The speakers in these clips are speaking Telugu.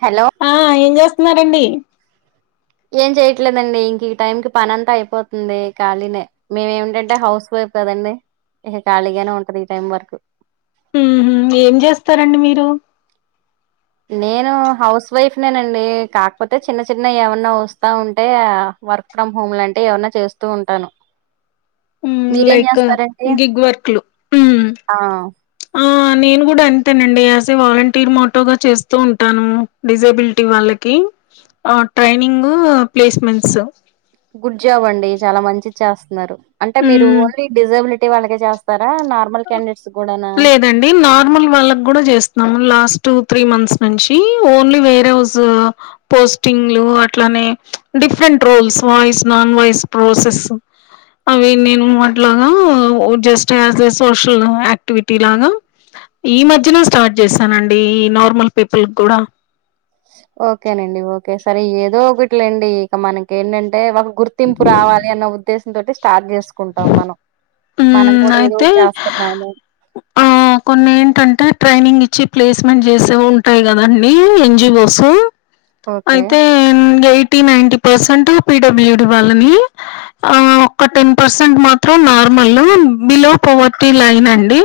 హలో ఆ ఏం చేస్తున్నారండి ఏం చేయట్లేదండి ఇంక ఈ టైం కి పనంతా అయిపోతుంది ఖాళీనే మేము ఏమిటంటే హౌస్ వైఫ్ కదండి ఇక ఖాళీగానే ఉంటది ఈ టైం వరకు హమ్ హు ఏం చేస్తారండి మీరు నేను హౌస్ వైఫ్నేనండి కాకపోతే చిన్న చిన్న ఏమన్నా వస్తాఉంటే వర్క్ ఫ్రమ్ హోమ్ లాంటియి ఏవన్నా చేస్తూ ఉంటాను హమ్ మీరేం లైక్ చేస్తారండి గిగ్ వర్క్ లు ఆ ఆ నేను కూడా అంతేనండి యాస్ ఏ వాలంటీర్ మాోటోగా చేస్తూ ఉంటాను డిజేబులిటీ వాళ్ళకి ఆ ట్రైనింగ్ ప్లేస్మెంట్స్ గుడ్ జాబ్ అండి చాలా మంచిది చేస్తున్నారు అంటే మీరు ఉమ్ ఓన్లీ డిజబిలిటీ వాళ్ళకే చేస్తు స్తారా నార్మల్ క్యాండిడేట్స్ కూడానా ండి నార్మల్ వాళ్ళకు కూడా చేస్తున్నాము లాస్ట్ త్రీ మంత్స్ నుంచి ఓన్లీ వేర ఎస్ పోస్టింగ్లు అట్లానే different roles voice non voice process అవి నేను అట్లాగా just as a social activity లాగా ఈ మధ్యనే స్టార్ట్ చేశానండి ఈ నార్మల్ పీపుల్ కూడా ఓకేనండి ఓకే సరే ఏదో ఒకటిలేండి ఇక మనకి ఏంటంటే ఒక గుర్తింపు రావాలి అన్న ఉద్దేశం తోటి స్టార్ట్ చేసుకుంటాం మనం మనం హ్మ్ కూడా అయితే ఏదోఒకటి చేస్తన్నాం గా ఆ కొన్ని ఏంటంటే ట్రైనింగ్ ఇచ్చి ప్లేస్మెంట్ చేసేవి ఉంటాయి కదండి ఎన్జీవోస్ ఓకే. అయితే ఎయిటీ నైటీ పర్సెంట్ పిడబ్ల్యూడి వాళ్ళని ఆ ఒక టెన్ పర్సెంట్ మాత్రం నార్మల్ బిలో పోవర్టీ లైన్ అండి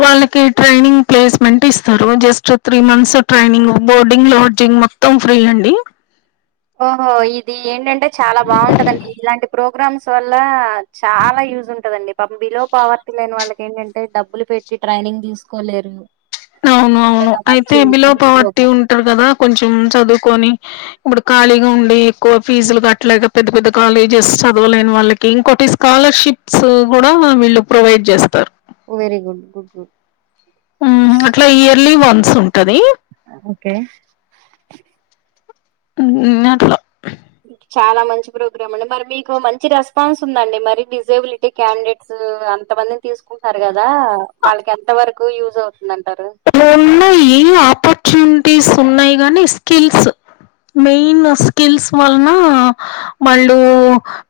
వాళ్ళకి ట్రైనింగ్ ప్లేస్మెంట్ ఇస్తారు just three months training boarding lodging త్తం ఫ్రీ అండి ఓహో ఇది ఏంటంటే చాలా బాగుంటదండి ఇలాంటి ప్రోగ్రామ్స్ వల్ల చాలా యూజ్ ఉంటాదండి పాపం బిలో పావర్టీ లైన్ వాళ్ళక ఏంటంటే టే డబ్బులు పెట్టి ట్రైనింగ్ తీసుకోలేరు అవును అవును చక్కగా అయితే మంచి బిలో మంచి పవర్టీ ప్రోగ్రామ్. ఉంటారు కదా కొంచెం చదువుకొని ఇప్పుడు ఖాళీగా ఉండి ఎక్కువ ఫీజులు కట్టలేక పెద్ద పెద్ద కాలేజెస్ చదవలేని వాళ్ళకి ఇంకోటి స్కాలర్షిప్స్ కూడా వీళ్ళు ప్రొవైడ్ చేస్తారు వెరీ గుడ్ గుడ్ గుడ్ ఉం అట్లా ఇయర్లీ వన్స్ ఉంటది ఓకే ఉం అట్లా చాలా మంచి ప్రోగ్రామ్ అండి మరి మీకు మంచి రెస్పాన్స్ ఉందండి మరి డిజెబిలిటీ టే క్యాండిడేట్స్ అంత మందిని తీసుకుంట సారు కదా వాళ్ళకి ఎంత వరకు యూజ్ అవుతుంది అంటారు ఉన్న ఏ ఆపర్చునిటీస్ ఉన్నాయి గానీ స్కిల్స్ మెయిన్ స్కిల్స్ వలన వాళ్ళు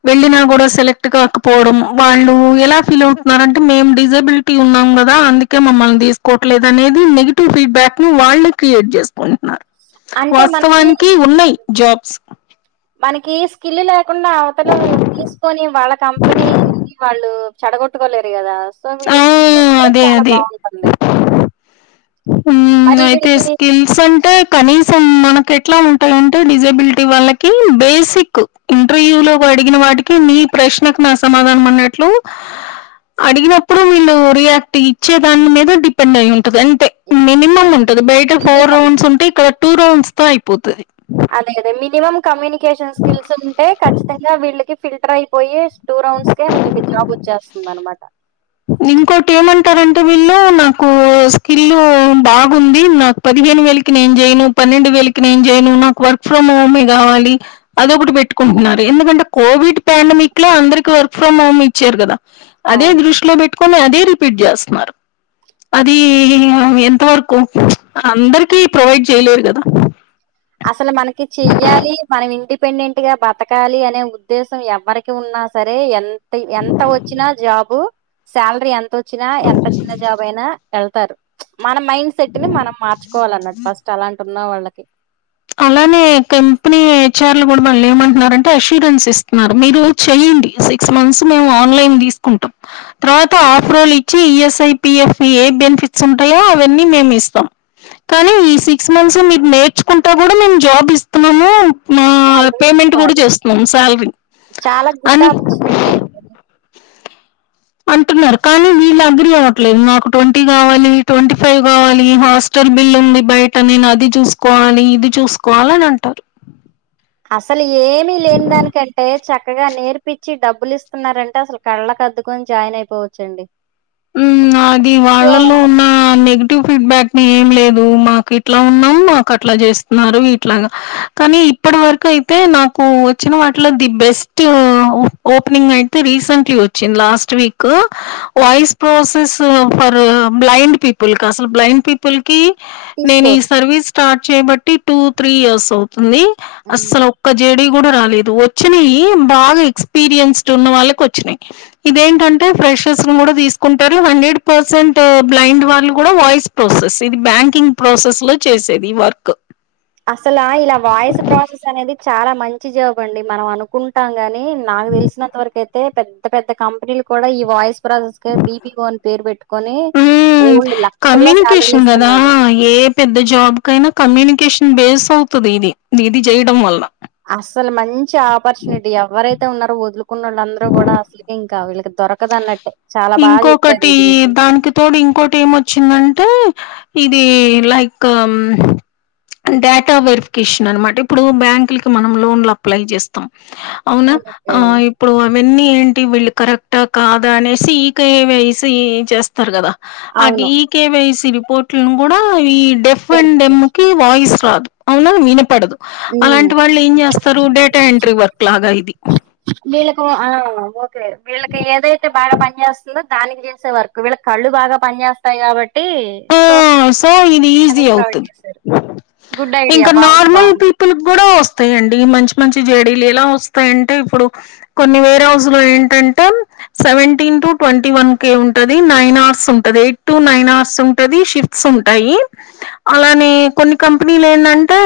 వెళ్ళిన కూడా సెలెక్ట్ కాకపోవడం వాళ్ళు ఎలా ఫీల్ అవుతున్నార అంటే మేం డిజబిల్ ఉన్నాం కదా అందుకే మమ్మల్ని తీసుకోవట్లేదు అనేది నెగిటివ్ ఫీడ్బ్యాక్ ను వాళ్ళే క్రియేట్ చేసుకుంటున్నారు అంటే మనకి వాస్తవానికి ఉన్నాయి జాబ్స్ మనకి స్కిల్ లేకుండా అవతలు తీసుకొని వాళ్ళ కంపెనీ వాళ్ళు చెడగొట్టుకోలేరు కదా సో వీళ్ళు ఆ [unintelligible] స్కి చూస్తే అదే చాలా అదే బాగుంటుంది మరి వీళ్ళ స్ అంటే కనీసం మనకు ఎట్లా ఉంటాయింటే డిజబిలిటీ వాళ్ళకి బేసిక్ ఇంటర్వ్యూ లో అడిగిన వాటికి మీ ప్రశ్నకు నా సమాధానం అన్నట్లు అడిగిన ఇప్పుడు వీళ్లు రియాక్ట్ ఇచ్చే దాని మీద డిపెండ్ అయి ఉంటుది అంతే మినిమం అంటే టది బయట ఫోర్ మినిమం రౌండ్స్ ఉంటే ఇక్కడ టూ రౌండ్స్ తో అయిపోతది అదే మినిమం కమ్యూనికేషన్ స్కిల్స్ ఉంటే ఖచ్చితంగా వీళ్ళకి ఫిల్టర్ అయిపోయి టూ రౌండ్స్ కే మికి జాబ్ వచ్చేస్తుంది అనమాట ఇంకోటి ఏమంటారంటే వీళ్ళు నాకు స్కిల్ బాగుంది నాకు పదిహేను వేలకి నేం చేయను పన్నెండు వేలకి నేం చేయను నాకు వర్క్ ఫ్రమ్ హోమే కావాలి అదొకటి పెట్టుకుంటున్నారు ఎందుకంటే కోవిడ్ ప్యాండమిక్ లో అందరికి వర్క్ ఫ్రమ్ హోమ్ ఇచ్చారు కదా అదే అవును దృష్టిలో పెట్టుకొని అదే రిపీట్ చేస్తున్నారు అది ఎంత వరకు అందరికిీ ప్రొవైడ్ చేయలేరు కదా అసలు మనకి చెయ్యాలి మనం ఇంటి డిపెండెంట్ గా బతకాలి అనే ఉద్దేశం ఎవరికి ఉన్నా సరే ఎ ఎంత వచ్చినా జాబు శాలరీ ఎంత వచ్చినా ఎంత చిన్న జాబ్ అయినా వెళ్తారు చ్ మన మైండ్ సెట్ ని మనం మార్చుకోవాలన్నట్టు ఫస్ట్ అలాంటి ఉన్న వాళ్ళకి అలానే కంపెనీ హెచ్ ఆర్లు కూడా మళ్ళీ ఏమంటున్నారుంటే అసూరెన్స్ ఇస్తున్నారు మీరు చెయ్యండి సిక్స్ మంత్స్ మేము ఆన్లైన్ తీసుకుంటాం తర్వాత ఆఫ్ రోలు ఇచ్చి ఈఎస్ఐపిఎఫ్ ఏ బెనిఫిట్స్ ఉంటాయో అవన్నీ మేము ఇస్తాం కానీ ఈ సిక్స్ మంత్స్ మీరు నేర్చుకుంటా కూడా మేము జాబ్ ఇస్తున్నాము మా శాలరీ పేమెంట్ కూడా ప్రొవైడ్ చేస్తారు చేస్తున్నాం శాలరీ చాలా గుడ్ అని ఆపర్చునిటీ అండి అంటున్నారు కానీ వీళ్ళు అగ్రీ అవ్వట్లేదు నాకు ట్వంటీ కావాలి ట్వంటీ ఫైవ్ కావాలి హాస్ [unintelligible] బిల్ ఉంది బయట నేను అది చూసుకోవాలి ఇది చూసుకోవాల అని అంటారు అసలు ఏమి లేని దానికంటే చక్కగా నేర్పిచ్చి డబ్బులు ఇస్తున్నారంటే అసలు కళ్ళ అద్దుకొని జాయిన్ అయిపోవచ్చండి అది సో వాళ్ళలో ఉన్న నెగటివ్ ఫీడ్ బ్యాక్ ఏం లేదు మాకు ఇట్లా ఉన్నాం మాకు అట్లా చేస్తున్నారు ఇట్లాగా కానీ ఇప్పటి వరకు అయితే నాకు వచ్చిన వాటిలో ది బెస్టు ఓపెనింగ్ అయితే రీసెంట్లీ వచ్చింది last week voice process for blind people కి అసలు బ్లైండ్ పీపుల్ పిప్పుల్ కి నేను ఈ తీసుకోరు సర్వీస్ స్టార్ట్ చేయబట్టి టూ త్రీ ఇయర్స్ అవుతుంది ఉమ్. అసలు ఒక్కది జేడీ కూడా రాలేదు వచ్చినాయి బాగా ఎక్స్పీరియన్స్డ్ ఉన్న వాళ్ళకి వచ్చినాయి ఇదేంటంటే ఫ్రెషర్స్ ను కూడా తీసు కుంటారు హండ్రెడ్ పర్సెంట్ బ్లైండ్ వాళ్ళు కూడా వాయిస్ ప్రాసెస్ ఇది బ్యాంకింగ్ ప్రాసెస్ లో చేసేది ఈ వర్క్ అసలా ఇలా వాయిస్ ప్రాసెస్ అనేది చాలా మంచి జాబ్ అండి మనం అనుకుంటాం గాని నాకు తెలిసినంత వరకు అయితే పెద్ద పెద్ద పెద్ద కంపెనీలు కూడా ఈ వాయిస్ ప్రసెస్ క బిపిఓన్ పేరు పెట్టుకొని ఓల్డ్ లక్షలో శాలరీలు కమ్యూనికేషన్ కదా ఇస్తున్నారు ఏ పెద్ద జాబ్ కైనా కమ్యూనికేషన్ బేస్ అవుతుది ఇది ఇది చేయడం వల్ల అస్సలు మంచి ఆపర్చునిటీ ఎవరైతే ఉన్నారో వదులుకున్న వాళ్ళ అందరు కూడా అసలు ఇం ఇకా వీళ్ళకి దొరకదన్నట్టే చాలా బాగా చెప్పారు ఇంకొకటి దీని గురించి దానికి తోడు ఇంకోటి ఏమొచ్చిందంటే ఇది లైక్ డేటా వెరిఫికేషన్ అన్నమాట ఇప్పుడు బ్యాంకుల కి మనం లోన్లు అప్లై చేస్తాం అవునా ఓకే ఆ ఇప్పుడు అవన్నీ ఏంటి వీళ్ళు కరెక్టా కాదా అనేసి సి కే వై సి చేస్తారు కదా అవి అవును ఈ కేవైసీ రిపోర్ట్లను కూడా ఈ డెఫ్ అండ్ డెమ్ వెరిఫికేషన్ కి వాయిస్ రాదు అవున వినపడదు అలాంటి వాళ్ళే ఏం చేస్తారు డేటా ఎంట్రీ వర్క్ లాగా ఇది వీళ్ళకి ఆ ఓకే వీళ్ళకి ఏదైతే బాగా పని చేస్త దానికి చేసే వర్కు వీళ్ళకి కళ్ళు బాగా పని చేస్తాయి కాబట్టి ఓ సో సో ఇది ఈజీ అనేది ప్రొవైడ్ అవుతుది చేశారు గుడ్ ఐడియా ఇంకా బాగుంది నార్మల్ బాగుంది పీపుల్ పిప్పులు కూడా వస్తాయండి మంచి మంచి జేడీలు ఎలా వస్తాయంటే ఇప్పుడు కొన్ని వేర్ హౌస్ లో ఏంటంటే seventeen to twenty one K ఉంటాది నైన్ అవర్స్ ఉంటాది ఎయిట్ టు నైన్ అవర్స్ ఉంట ప్రతి షిఫ్ట్స్ ఉంటాయి అలానే కొన్ని కంపెనీలు ఏంటంటే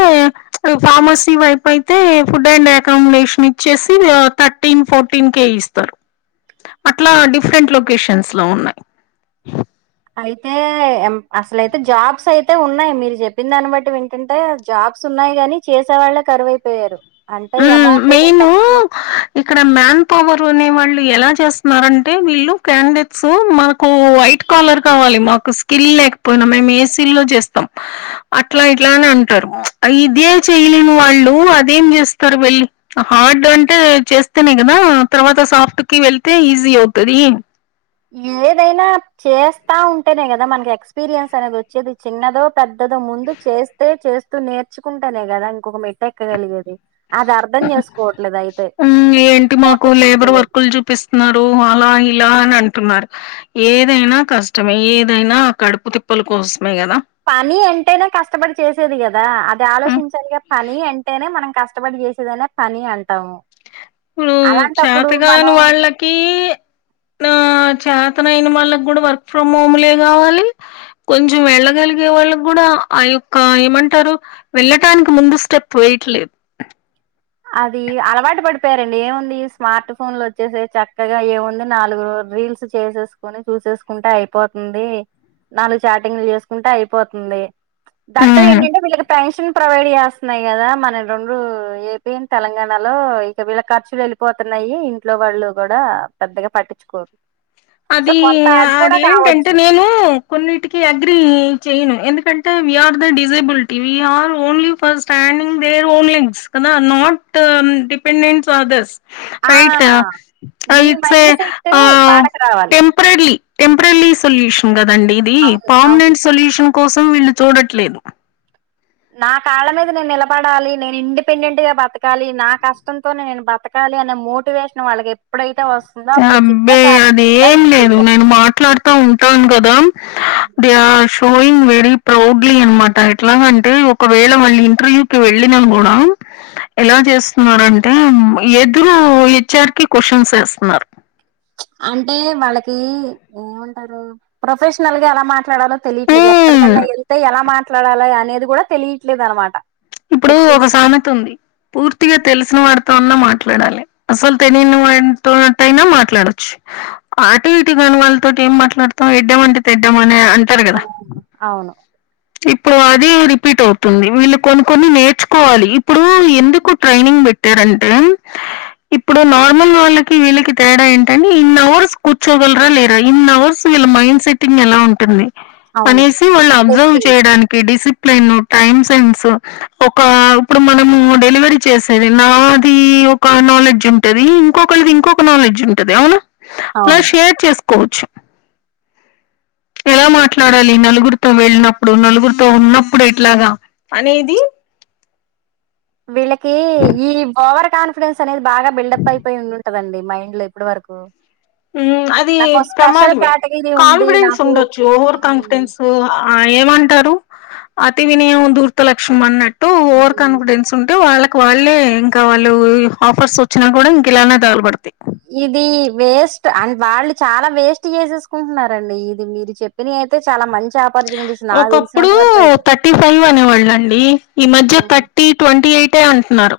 ఫార్మసీ వైపు అయితే అయితే ఫుడ్ అండ్ అకామిడేషన్ ఇచ్చేసి థర్టీన్ ఫోర్టీన్ కే ఇస్తారు అట్లా డిఫరెంట్ లొకేషన్స్ లో ఉన్నాయి అయితే అసలయితే జాబ్స్ అయితే ఉన్నాయి మీరు చెప్పిన దాన్ని బట్టి వింటుంటే జాబ్స్ ఉన్నాయి కగాని చేసే వాళ్ళే కరువైపోయారు అంటే హ్మ్. అమౌంట్ కొంచెం మెయిను తక్కువ ఇక్కడ మ్యాన్ పవర్ అనే వాళ్ళు ఎలా చేస్తున్నారంటే వీళ్ళు క్యాండేట్స్ మాకు వైట్ కాలర్ కావాలి మాకు స్కిల్ లేకపోయినా మేము ఏసీ లో చేస్తాం అట్లా ఇట్లా అని అంటారు ఇదే చెయలేని వాళ్ళు అదేం చేస్తారు వెళ్ళి ఆ హార్డ్ అంటే చేస్తేనే కదా తర్వాత సాఫ్ట్ కి వెళ్తే ఈజీ అవుతది ఏదైనా చేస్తా ఉంటేనే కదా మనకి ఎక్స్పీరియన్స్ అనేది వచ్చేది చిన్నదో పెద్దద ముందు చేస్తే చేస్తూ నేర్చుకుంటానే కదా ఇంకొక మెట్ట ఎక్కగలిగేది అది అర్థం చేసుకోవట్లేదు అయితే ఏంటి మాకు మోటివేషన్ లేబర్ వర్కులు చూపిస్ న్నారు అలా ఇలా అని అంటున్నారు ఏదైనా కష్టమే ఏదైనా కడుపు తిప్పల కోసమే కదా పని అంటేనే కష్టపడి చేసేది కదా అది హ్మ్. ఆలోచించాలిగా పని అంటేనే మనం కష్టపడి చేసేదనే పని అంటాము మ్ అలాంటప్పుడు చతకాని మనం వాళ్ళకి నా చేతనయిన వాళ్ళకి కూడా వర్క్ ఫ్రమ్ హోమ్లే కావాలి కొంచెం వెళ్ళగలిగే వాళ్ళకి కూడా ఆ యొక్క ఏమంటారు వెళ్ళటానికి ముందు స్టెప్ వేయట్లేదు అది అలవాటు పడిపోయారండి ఏముంది స్మార్ట్ ఫోన్లు వచ్చేసి చక్కగా ఏముంది నాలుగు రీల్స్ చేసేసుకొని చూసేసుకుంటే అయిపోతుంది నాలుగు చాటింగ్లు చేసుకుంటే అయిపోతుంది దట్టు ఉమ్ ఏంటంటే వీళ్ళకి పెన్షన్ ప్రొవైడ్ చేస్తున్నాయి కదా మన రెండు ఏ పి న్ తెలంగాణలో ఇక వీళ్ళ ఖర్చులు వెళ్ళిపోతున్నాయి ఇంట్లో వాళ్ళు కూడా పెద్దగా పట్టించుకోరు సో అదీ కొంత అది కూడా అదేంటంటే కావచ్చు నేమొ కొన్నిటికి అగ్రిీ చేయ్యను ఎందుకంటే we are the disability we are only for standing their own legs కదా not dependent others ah right ఈ ఇట్స్ మైండ్ సెట్ ఆ వాళ్ళకి రావాలి టెంపరీ టెంపరరీ సొల్యూషన్ కదండి ఇది అవును అవును పర్మనెంట్ సొల్యూషన్ కోసం వీళ్ళు చూడట్లేదు నా కాళ్ళ మీద నేను నిలబడాలి నేను ఇండిపెండెంట్ గా బతకాలి నా కష్టంతోనే నేను బతక్ ాలి అనే మోటివేషన్ వాళ్ళకి ఏప్పుడైతే వస్తుందో అప్పుడు చిన్న అబ్బే సాధన అది కూడా ఏం వీళ్ళు లేదు చేయగలుగుతారు నేను మాట్లాడుతా ఉంటాను కదా అ ట్రోయింగ్ వేరి ప్రౌడ్లీ అనమాట ఎట్లాగంటే ఒకవేళ మళ్ళీ ఇంటర్వ్యూకి వెళ్ళినా కూడా ఎలా చేస్తున్నారంటే ఎదురు హెచ్ఆర్ కి క్వశ్చన్స్ వేస్తున్నారు అంటే వాళ్ళకి ఏమంటారు ప్రొఫెషనల్ గా ఎలా మాట్ ట్లాడాలో తెలియట్లేదు హ్మ్. ఎక్కడికన్నా ఎళ్ంత ఎలా మాట్లాడాలి అనేది కూడా తెలియట్లేదనమాట ఇప్పుడు ఒక సామెత ఉంది పూర్తిగా తెలిసిన వారితో ఉన్నా మాట్లాడాలి అసలు తెలియని వాతోన్నట్టయినా మాట్లాడొచ్చు ఆటు ఇటు కాని వాళ్ళతోటి ఏం మాట్లాడతాం ఎడ్డమంటే తెడ్డమనే అన్ అనుకున్న అవును ఇప్పుడు అది రిపీట్ అవుతుంది వీళ్ళు కొన్ని కొన్ని నేర్చుకోవాలి ఇప్పుడు ఎందుకు ట్రైనింగ్ పెట్టారంటే ఇప్పుడు నార్మల్ వాళ్ళకి వీళ్ళకి తేడా ఏంటంటే ఇన్ అవర్స్ కూర్చోగలరా లేరా ఇన్ అవర్స్ వీళ్ళ మైండ్ సెట్టింగ్ ఎలా ఉంటుంది అవును అనేసి వాళ్ళు అబ్జర్వ్ టెస్టింగ్ చేయడానికి డిసిప్లిన్ టైమ్ సెన్స్ ఒక ఇప్పుడు మనము డెలివరీ చేసేది నాది ఒక నాలెడ్జ్ ఉంటది ఇంకొకళది ఇంకొక నాలెడ్జ్ ఉంటది అవునా అలా అవును షేర్ చేసుకోవచ్చు ఎలా మాట్లాడాలి నలుగురితో వెళ్ళినప్పుడు నలుగురితో ఉన్నప్పుడు ఎట్లాగా అనేది వీళ్ళకి ఈ ఓవర్ కాన్ డెన్స్ అనేది బాగా బిల్డప్ అయిపోయి ఉండుంటదండి మైండ్ లో ఇప్పుడి వరకు మ్ అది నాకు స్పెషల్ ప్రమాదమే కేటగిరీ ఉంది కాన్ఫిడెన్స్ నాకు ఉండొచ్చు ఓవర్ మ్మ్ కాన్ఫిడెన్స్ ఉ ఆ ఏమంటారు అతి వినియం దూర్త లక్షష్మం అన్నట్టు ఓవర్ మ్మ్ కాన్ఫిడెన్స్. కుంటూ వాళ్ళకి వాళ్ళే ఇంకా వాళ్ళు ఆఫర్స్ వచ్చినా కూడా ఇంక ఇలానే దగలపడతాయ్. ఇది వేస్ట్ అ వాళ్ళు చాలా వేస్ట్ చేసేసుకుంటున్నారండి ఇది మీరు చెప్. ప్పిని అయితే చాలా మంచి ఆఫ్. ఒకప్పుడు థర్టీ ఫైవ్ అనేవాళ్ళ అండి ఈ మధ్య ఉమ్. థర్. టి ట్వంటీ ఎయిట్ ఎయిటే అంటున్నారు.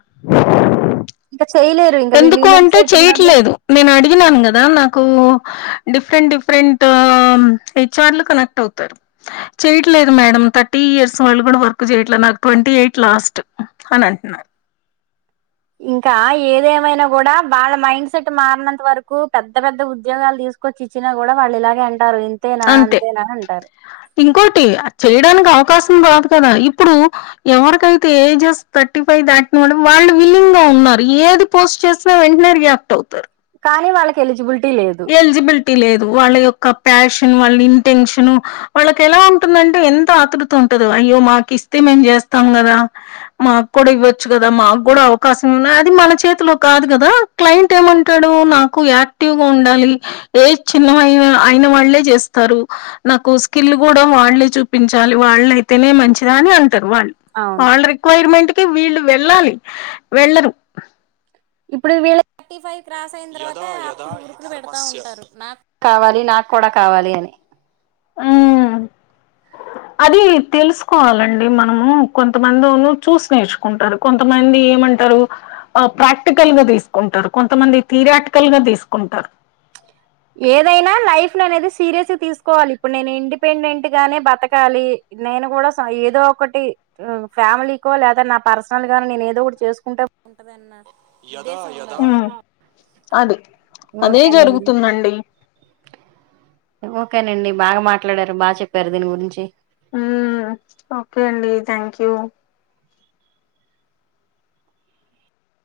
ఇంకా చేయలేరు ఇంకా వీళ్ళు ఎందుకు ఈ మైండ్ అంటే సెట్ ఉన్నోళ్ళు చెయట్లేదు నేను అడిగినాను కదా నాకు. డిఫరెంట్ డిఫరెంట్ హెచ్ఆర్లు కనెక్ట్ అవుతారు. చేయట్లేదు మేడం థర్టీ ఇయర్స్ వాళ్ళు కూడా వర్క్ చేయట్లేదు నాకు ట్వంటీ ఎయిట్ లాస్ట్. అని అంటున్నారు. ఇంకా ఏదేమైనా కూడా వాళ్ళ మైండ్ సెట్ మారినంత వరకు పెద్ద పెద్ద ఉద్యోగాలు తీస్. కొ ఇచ్చినా కూడా వాళ్ళు ఇలాగే అంటారు ఇంతేనా అంతే. అంతేనా అంటారు. ఇంకోటి చేయడానికి అవకాశం రాదు కదా ఇప్పుడు. ఎవరికైతే ఏజెస్ థర్టీ ఫైవ్ దాటిని వాళ్ళు విల్లింగ్ గా ఉన్నారు ఏది. పోస్ట్ చేసిన వెంటనే రియాక్ట్ అవుతారు. కానీ వాళ్ళకి ఎలిజిబిలిటీ లేదు. ఎలిజిబిలిటీ లేదు వాళ్ళ యొక్క ప్యాషన్ వాళ్ళ ఇంటెన్షన్. వాళ్ళకి ఎలా ఉంటుందంటే ఎంత ఆతృత ఉంటుదో అయ్యో మాకి ఇస్తే మేం చేస్తాం కదా. మాకు కూడా ఇవ్వచ్చు కదా మాకు కూడా అవకాశం ఉన్నా అది మన చేతిలో కాదు కదా. క్లయింట్ ఏమంటాడు నాకు యాక్టివ్ గా ఉండాలి. ఏజ్ చిన్నవైన అయిన వాళ్ళే చేస్తారు. నాకు స్కిల్ కూడా వాళ్ళే చూపించాలి వాళ్ళయితేనే మంచిదా అని అంటారు వాళ్ళు. అవును వాళ్ళ రిక్వైర్మెంట్ కె వీళ్ళు వెళ్ళాలి వెళ్లరు. ఇప్పుడు వీళ్ళు థర్టీ ఫైవ్ క్రాస్ అయిన తర్వాత ఇ [unintelligible] పెడతా ఉంటారు. నాక్ కావాలి నాకు కూడా కావాలి అని. ఆ. అది తెలుసుకోవాలండి మనము కొంతమందును చూసి నేర్చుకుంటారు. కొంతమంది ఏమంటారు. ఆ ప్రాక్టికల్ గా తీసుకుంటారు కొంతమంది థిరాటికల్ గా తీసుకుంటారు. ఏదైనా లైఫ్ లో అనేది సీరియస్ గా తీసుకోవాలి ఇప్పుడు నేను ఇండిపెండెంట్ గానే బతకాలి. నేను కూడా సాయి ఏదో ఒకటి. ఫ్యామిలీకొ లేదా నా పర్సనల్ గాని నేను ఏదో కూడా చేసుకుంటే బావుంటదన్న హ్మ్. [unintelligible] ఓకేనండి. అండి. ఓకేనండి బాగా మాట్లాడారు బాగా చెప్పారు దీని గురించి. ఉ ఓకే అండి థ్యాంక్ యూ.